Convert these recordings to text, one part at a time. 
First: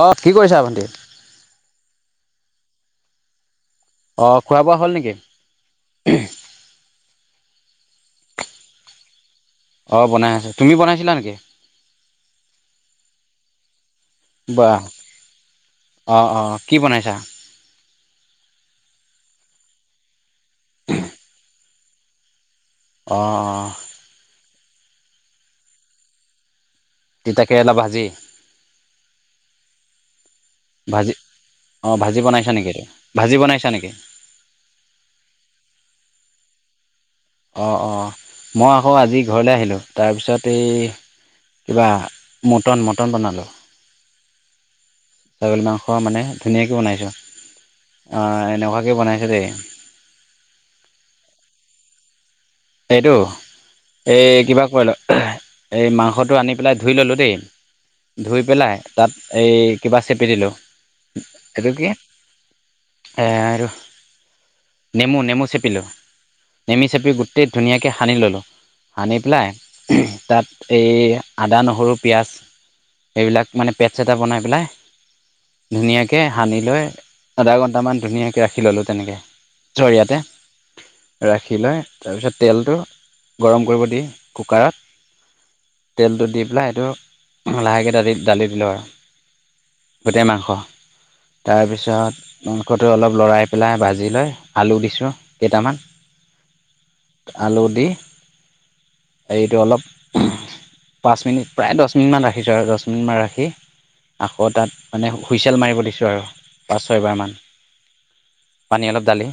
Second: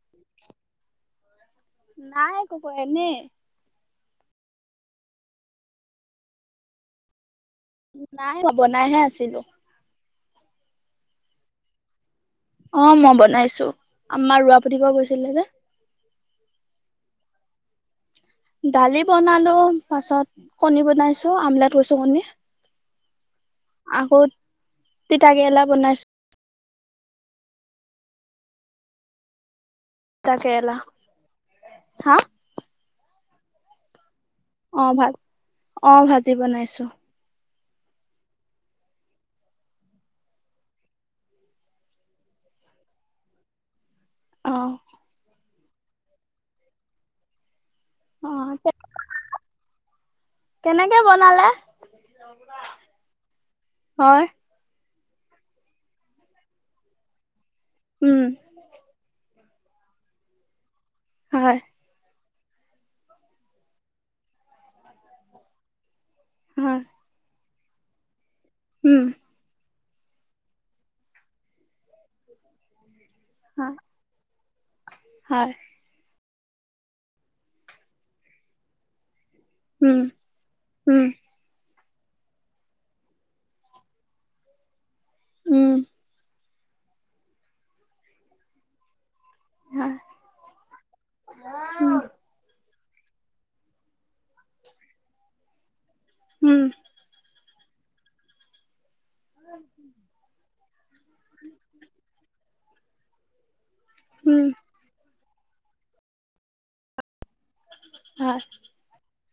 অঁ কি কৰিছা ভণ্টি? নাই একো ক এনেই। অ খোৱা বোৱা হ'ল নেকি? নাই বনাইহে আছিলো। অঁ বনাই আছা। তুমি বনাইছিলা নেকি? অ মই বনাইছো। আমাৰ ৰোৱা বাহ প্ৰতিপ কৈছিলে যে। অ অ কি বনাইছা দালি বনালো, পাছত কণী বনাইছো, আমলেট কৰিছো কণী। অঁ। তিতাকেৰেলা বনাইছো। তিতাকেৰেলা ভাজি? তিতা কেৰেলা ভাজি অ হা ভাজি বনাইছা নেকি ভাজি বনাইছা নেকি? অ ভাত অ ভাজি বনাইছো। অঁ অঁ মই আকৌ আজি ঘৰলৈ আহিলোঁ। তাৰপিছত এই কিবা মটন মটন বনালোঁ। অহ। ছাগলী মাংস মানে ধুনীয়াকৈ বনাইছোঁ। অ আহ এনেকুৱাকে বনাইছে দেই, কেনেকে বনালে এইটো এই হয় কিবা কৰিল - এই মাংসটো আনি পেলাই ধুই ল'লোঁ দেই, উম ধুই পেলাই তাত এই কিবা চেপি দিলোঁ। হয় এইটো কি আৰু নেমু নেমু চেপিলো, হয় নেমু চেপি গোট- গোটেই ধুনীয়াকৈ সানি ললো, উম সানি পেলাই তাত এই আদা, নহৰু, পিঁয়াজ এইেইবিলাক মানে হয় পেটছ এটা বনাই পেলাই, হয় ধুনীয়াকৈ সানি লৈ, আধা ঘণ্টামান ধুনীয়াকৈ ৰাখি ল'লোঁ তেনেকে। উম চৰিয়াতে উম ৰাখি লয়। তাৰপিছত তেলটো গৰম কৰিব দি কুকাৰত, উম তেলটো দি পেলাই সেইটো লাহেকে দালি দালি দিলোঁ আৰু। হয় গোটেই মাংস। উম তাৰপিছত টো অলপ লৰাই পেলাই ভাজি লৈ আলু দিছোঁ কেইটামান। উম। আলু দি এইটো অলপ পাঁচ মিনিট প্ৰায় দহ মিনিটমান ৰাখিছোঁ আৰু দহ মিনিটমান ৰাখি উম আকৌ তাত মানে, হুইচেল মাৰিব দিছোঁ আৰু পাঁচ ছয়বাৰমান হয় পানী অলপ ঢালি।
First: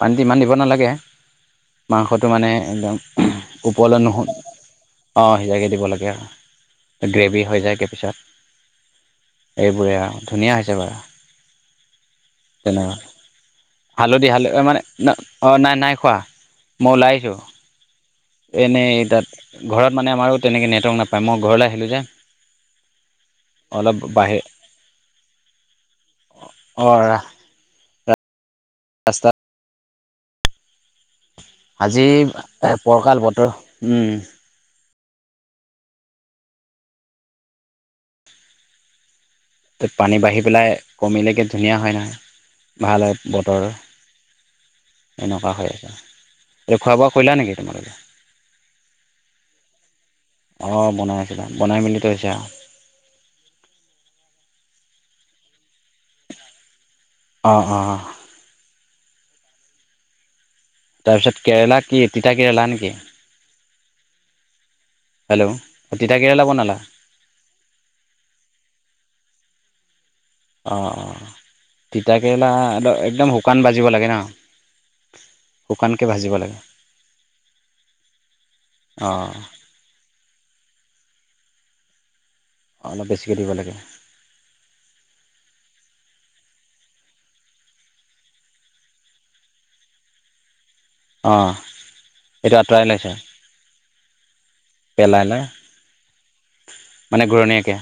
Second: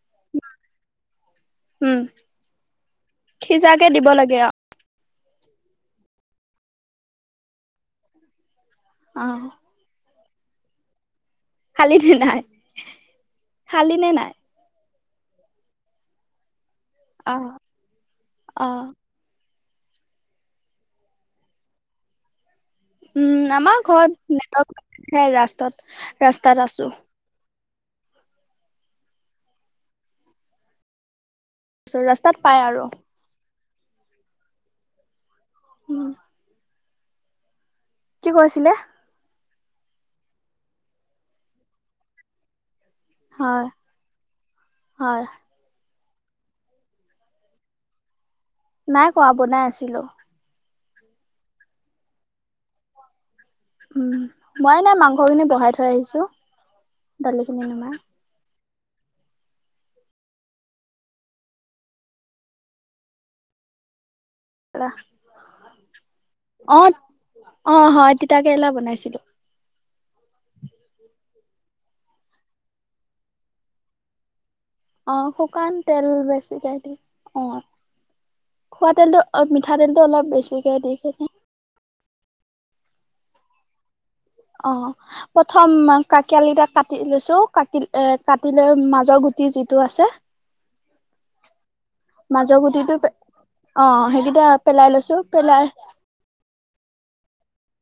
পানীটো ইমান দিব নালাগে। উম মাংসটো মানে একদম সিজাকে ওপলৈ দিব নহল। লাগে আৰু অঁ সিজাকে দিব লাগে। আৰু গ্ৰেভি হৈ যায়গৈ পিছত। অ এইবোৰে আৰু ধুনীয়া হৈছে বাৰু। খালি নে নাই তেনেকুৱা খালি নে নাই হালধি হালধি মানে, নাই অঁ নাই নাই খোৱা, মই ওলাই অ আহিছোঁ। অ এনেই তাত ঘৰত মানে আমাৰো তেনেকে নেটৱৰ্ক নাপায়, মই ঘৰলৈ আহিলোঁ যে। উম আমাৰ অলপ ঘৰত বাহিৰ নেটৱৰ্ক ৰাস্তাত ৰাস্তাত আছো। অঁ ৰাস্তাত - আজি ৰাস্তাত পাই আৰু পৰকাল বতৰ উম। উম কি কৈছিলে? ত পানী বাঢ়ি পেলাই কমিলেকে ধুনীয়া হয় নহয়, ভাল হয় বতৰ। হয় এনেকুৱা হয়। এই খোৱা বোৱা কৰিলা নেকি তোমালোকে? নাই কোৱা বনাই আছিলো। অঁ বনাই আছো বনাই মেলি ত হৈছে আৰু। উম মই নাই মাংসখিনি বহাই থৈ আহিছো অঁ দালিখিনি নমাই। অঁ তাৰপিছত কেৰেলা কি তিতা কেৰেলা নেকি। হেল্ল' অঁ তিতা কেৰেলা বনালা অ অ অ তিতা কেৰেলা বনাইছিলো। অঁ অঁ তিতাকেৰেলা অলপ একদম শুকান বাজিব লাগে ন। অ শুকান শুকানকৈ তেল ভাজিব লাগে বেছিকৈ দ অ। খোৱা তেলতটো অঁ অ মিঠাতেলতটো অলপ বেছিকে দি থৈছো। অলপ বেছিকে দিব লাগে। অ প্ৰথম কাকিয়লিটা কাটি লৈছো কাট এ কাটিলৈ মাজৰ গু যিটো আছে। অ মাজৰ গুঠিটো অ সেইকেইটা পেলাই লৈছো পেলাই মানে ঘূৰণীয়াকৈ।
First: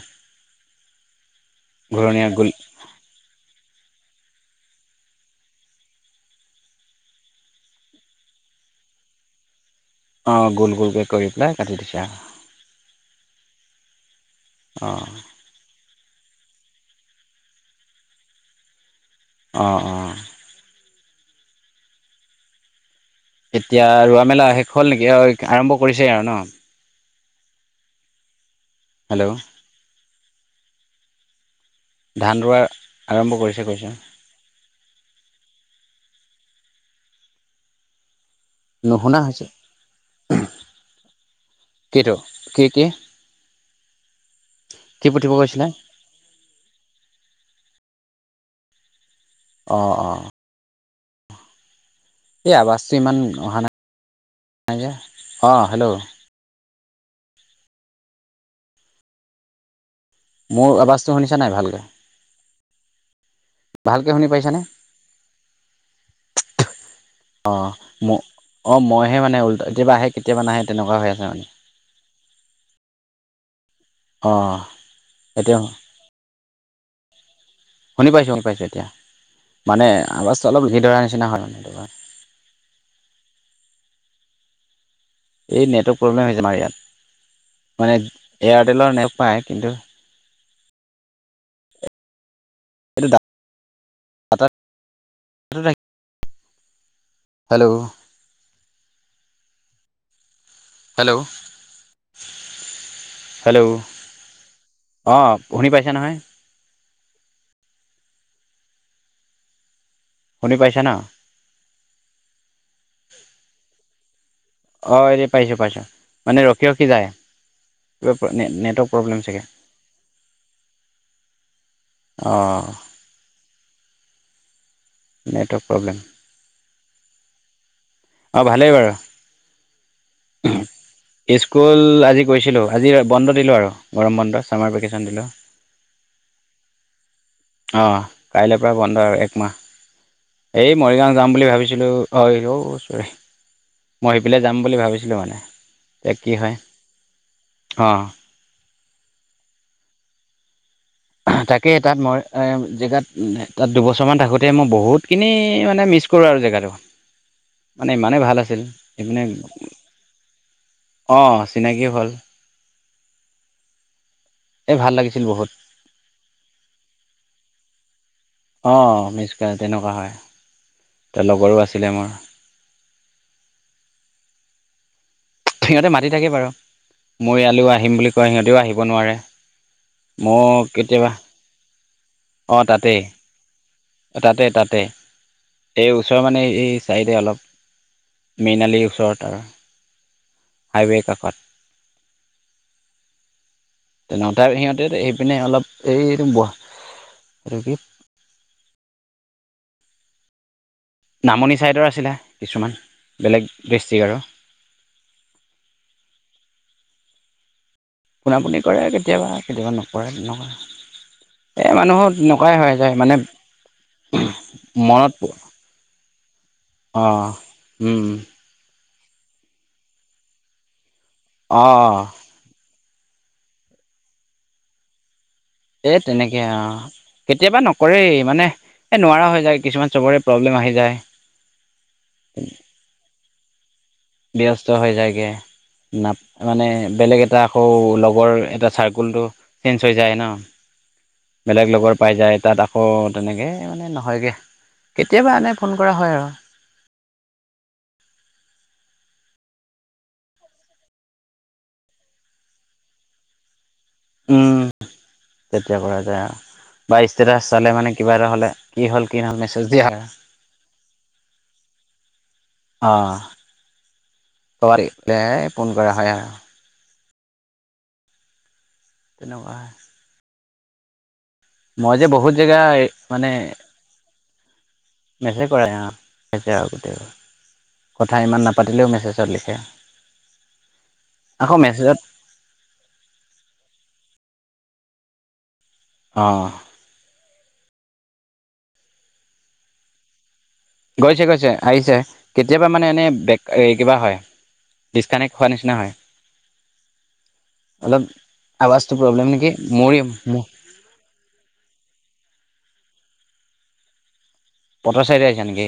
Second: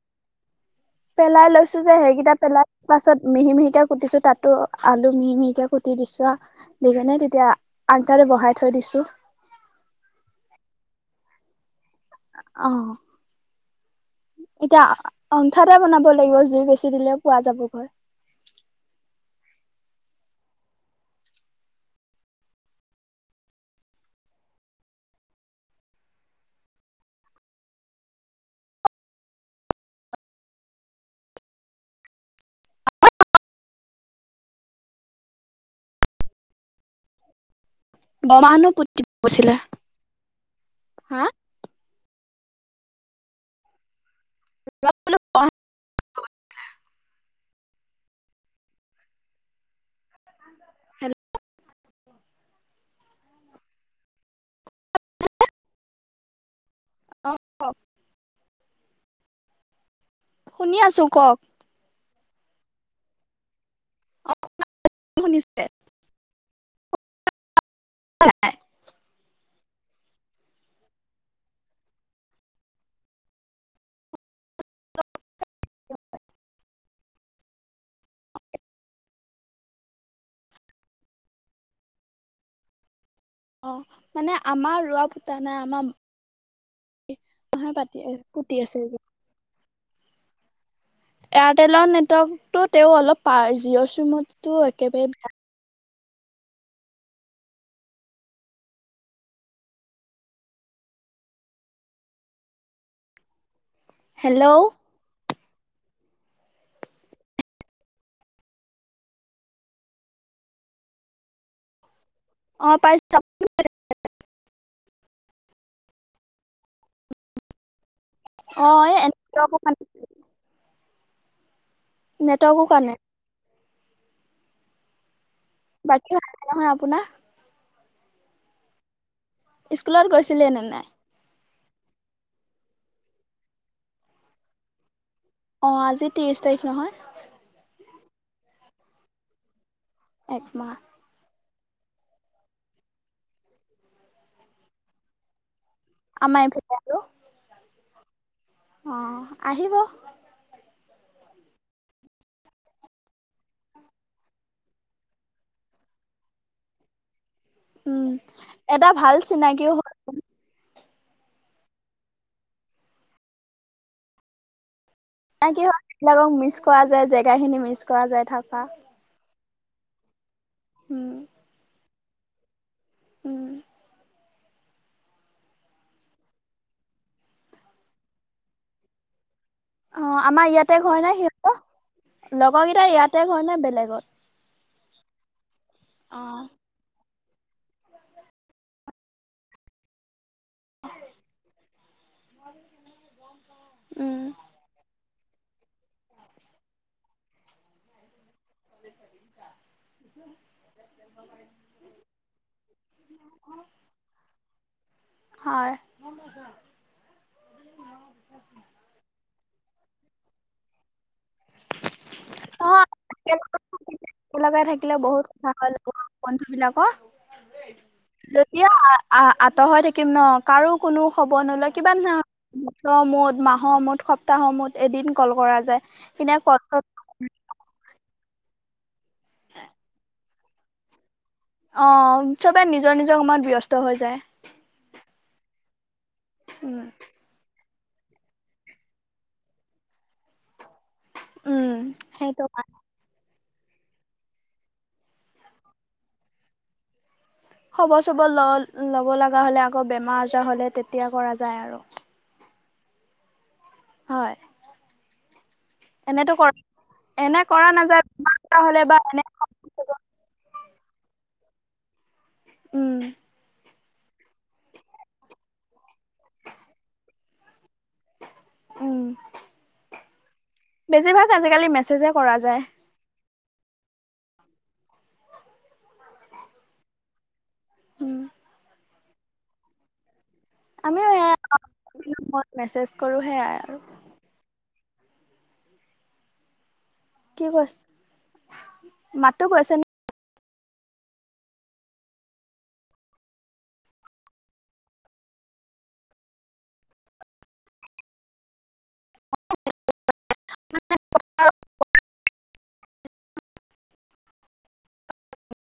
পেলাই লৈছো যে ঘূৰণীয়া সেইকেইটা গোল পেলাই পাছত মিহি মিহি। তিয়া কুটিছো তাতো আলু মিহি মিহিকে কুটি দিছো দি কেনে তেতিয়া আঞ্জা বহাই থৈ দিছো অ গোল গোলকে কৰি পেলাই কাটি দিছো। অ। এতিয়া অঁ অন্ঠাতে বনাব লাগিব জুই বেছি দিলে পোৱা যাব ঘৰ অঁ অঁ এতিয়া ৰোৱা মেলা শেষ হ'ল নেকি আৰম্ভ কৰিছেই আৰু ন হেল্ল' ধান ৰোৱা আৰম্ভ কৰিছে কৈছ। বামাহহ নুশুনা হৈছে পতছিলা হা কিটো কি কি কি পঠিব কৈছিলে। অ অ। এই আৱাসটো ইমান অহ ন অঁ হেল্ল' অ শুনি মোৰ আছো আৱাজটো কওক শুনিছা নাই ভালকৈ। ভালকে শুনি পাইছানে শুনিছে অ। ম অ মইহে মানে ল কেতিয়াবা আহে কেতিয়াবা নাহে তেনেকুৱা হৈ আছে মানে। অঁ এতিয়া। শুনি পাইছোঁ শুনি পাইছোঁ এতিয়া মানে আৱাজটো অলপ লি ধৰাৰ নিচিনা হয় মানে এইটোবাৰ। [inaudible] মানে আমাৰ ৰোৱা পুতা নাই এই আমাৰ নেটৱৰ্ক প্ৰব্লেম হৈছে আমাৰ মাহে ইয়াত। মানে পাতি পুতি আছে এয়াৰটেলৰ নাপায় কিন্তু এয়াৰটেলৰ নেটৱৰ্কটো তেও এইটো অলপ পায় জিঅ' ডাটা চিমততো একেবাৰে বেয়া। হেল্ল'! Hello hello! হেল্ল'! অ শুনি পাইছা নহয়? শুনি পাইছা ন। অ পাই [inaudible] অ এৰি পাইছো পাইছো মানে ৰখি ৰখি যায়। নেট অ এই নেটৱৰ্ক প্ৰবলেম চাগে। নেটৱৰ্কৰ কাৰণে অঁ নেটৱৰ্ক কাৰণে নেটৱৰ্ক প্ৰব্লেম বাকী নহয় আপোনাৰ অ ভালেই বাৰু। স্কুলত গৈছিলে নে নাই স্কুল আজি গৈছিলো। আজি বন্ধ দিলোঁ আৰু গৰম বন্ধ ছামাৰ ভেকেশ্যন দিলোঁ। অ আজি ত্ৰিশ তাৰিখ নহয়। অঁ কাইলৈৰ পৰা বন্ধ আৰু একমাহ, একমাহ এই মৰিগাঁও যাম বুলি ভাবিছিলোঁ অ মই সেইফেলে যাম বুলি ভাবিছিলোঁ মানে। এক কি আমাৰ হয়? এইফালে আৰু অ। অ আহিব। তাকে তাত মই জেগাত তাত দুবছৰমান থাকোঁতে মই বহুতখিনি মানে মিছ জেগাটো মানে, উম ইমানে ভাল আছিল, এটা যি ভাল মানে চিনাকিও হ'ল অ চিনাকিও হল। এই ভাল লাগিছে। ন কি হয় সেইবিলাকক মিছ কৰা যায় জেগা খিনি মিছ কৰা যায়। থাকা অ মিচ তেনেকুৱা হয়, উম লগৰো আছিলে মোৰ। উম। সিহঁতে মাতি থাকে বাৰু। মই ইয়ালে আহিম বুলি কয় সিহঁতেও আহিব নোৱাৰে। অ আমাৰ মই ইয়াতে ঘৰ নে কেতিয়াবা সিহঁতৰ অ লগৰকেইটা তাতে, ইয়াতে ঘৰ নে বেলেগত তাতে তাতে। এই অ ওচৰৰ মানে এই চাইডে অলপ মিনালি ওচৰত আৰু। হাইৱে কাষত। উম তেনে সিহঁতে পিনে অলপ এইটো এইটো কি নামনি ছাইডৰ আছিলে কিছুমান বেলেগ ডিষ্ট্ৰিক আৰু। হয়। পোনা পুনি কৰে কেতিয়াবা কেতিয়াবা নকৰে নকৰে। এই মানুহক নকৰাই হৈ যায় মানে লগাই থাকিলে মনত বহুত কথা হল বন্ধু বিলাকৰ অঁ যেতিয়া আ আঁতৰ হৈ থাকিম ন কাৰো কোনো খবৰ নলয় অঁ কিবা মুঠ মাহৰ মুঠ সপ্তাহৰ মুঠ এদিন কল কৰা যায়, এ তেনেকে সেনেকুৱা ত অ', কেতিয়াবা নকৰেই মানে এ নোৱাৰা হৈ যায় কিছুমান চবৰে প্ৰব্লেম আহি যায়। অ চবে নিজৰ নিজৰ কামত ব্যস্ত। হৈ যায় ব্যস্ত হৈ যায়গে, ন মানে উম বেলেগ এটা আকৌ লগৰ এটা চাৰ্কুলটো চেঞ্জ হৈ যায় ন। বেলেগ উম লগৰ পাই যায় সেইটো তাত আকৌ তেনেকে মানে নহয়গৈ কেতিয়াবা আনে ফোন কৰা হয় আৰু খবৰ চবৰ ল'ব লগা হ'লে আকৌ বেমাৰ আজাৰ হ'লে তেতিয়া কৰা যায় আৰু হয় উম তেতিয়া পৰা যায় এনেতো কৰা আৰু বা ষ্টেটাছ এনে কৰা চালে মানে নাযায় কিবা এটা বেমাৰ হলে আজাৰ কি বা হ'ল এনে কি নহল মেছেজ দিয়া হয় অ উম কবাত দেখিলে ফোন কৰা হয় তেনেকোৱা আৰু বেছি ভাগ মই যে বহুত জেগা মানে হেতে কৰা অ সেতে অ কথা উম ইমান নাপাতিলেও মেছেজত লিখে আমিও আকৌ মেছেজত মই মেছেজ কৰো সেয়াই আৰু অ কি কৈ মাততো গৈছে নে গৈছে গৈছে আহিছে, কেতিয়াবা মানে এনে বেক কিবা হয়। ডিচকানেক্ট হোৱাৰ নিচিনা হয়। অলপ আৱাজটো প্ৰব্লেম নেকি। মৰি - পট চাইটে আহিছা নেকি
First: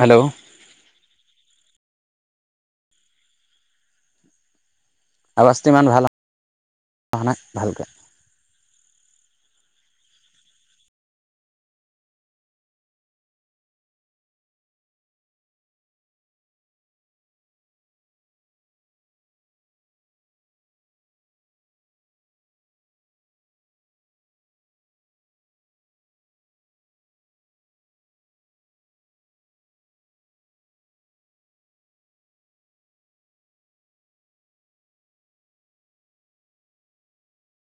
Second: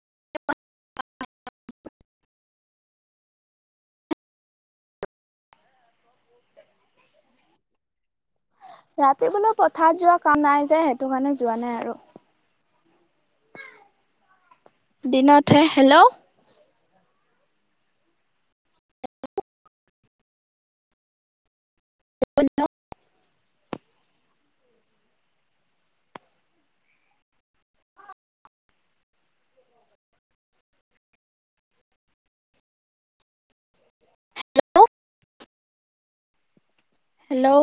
হেল্ল', আৱাজটো ইমান ভাল নাই ভালকৈ। ৰাতি কোনো পথাৰত যোৱা কাম নাই যে, সেইটো কাৰণে যোৱা নাই আৰু। দিনত হে হেল্ল', ব ন [unintelligible] হেল্ল',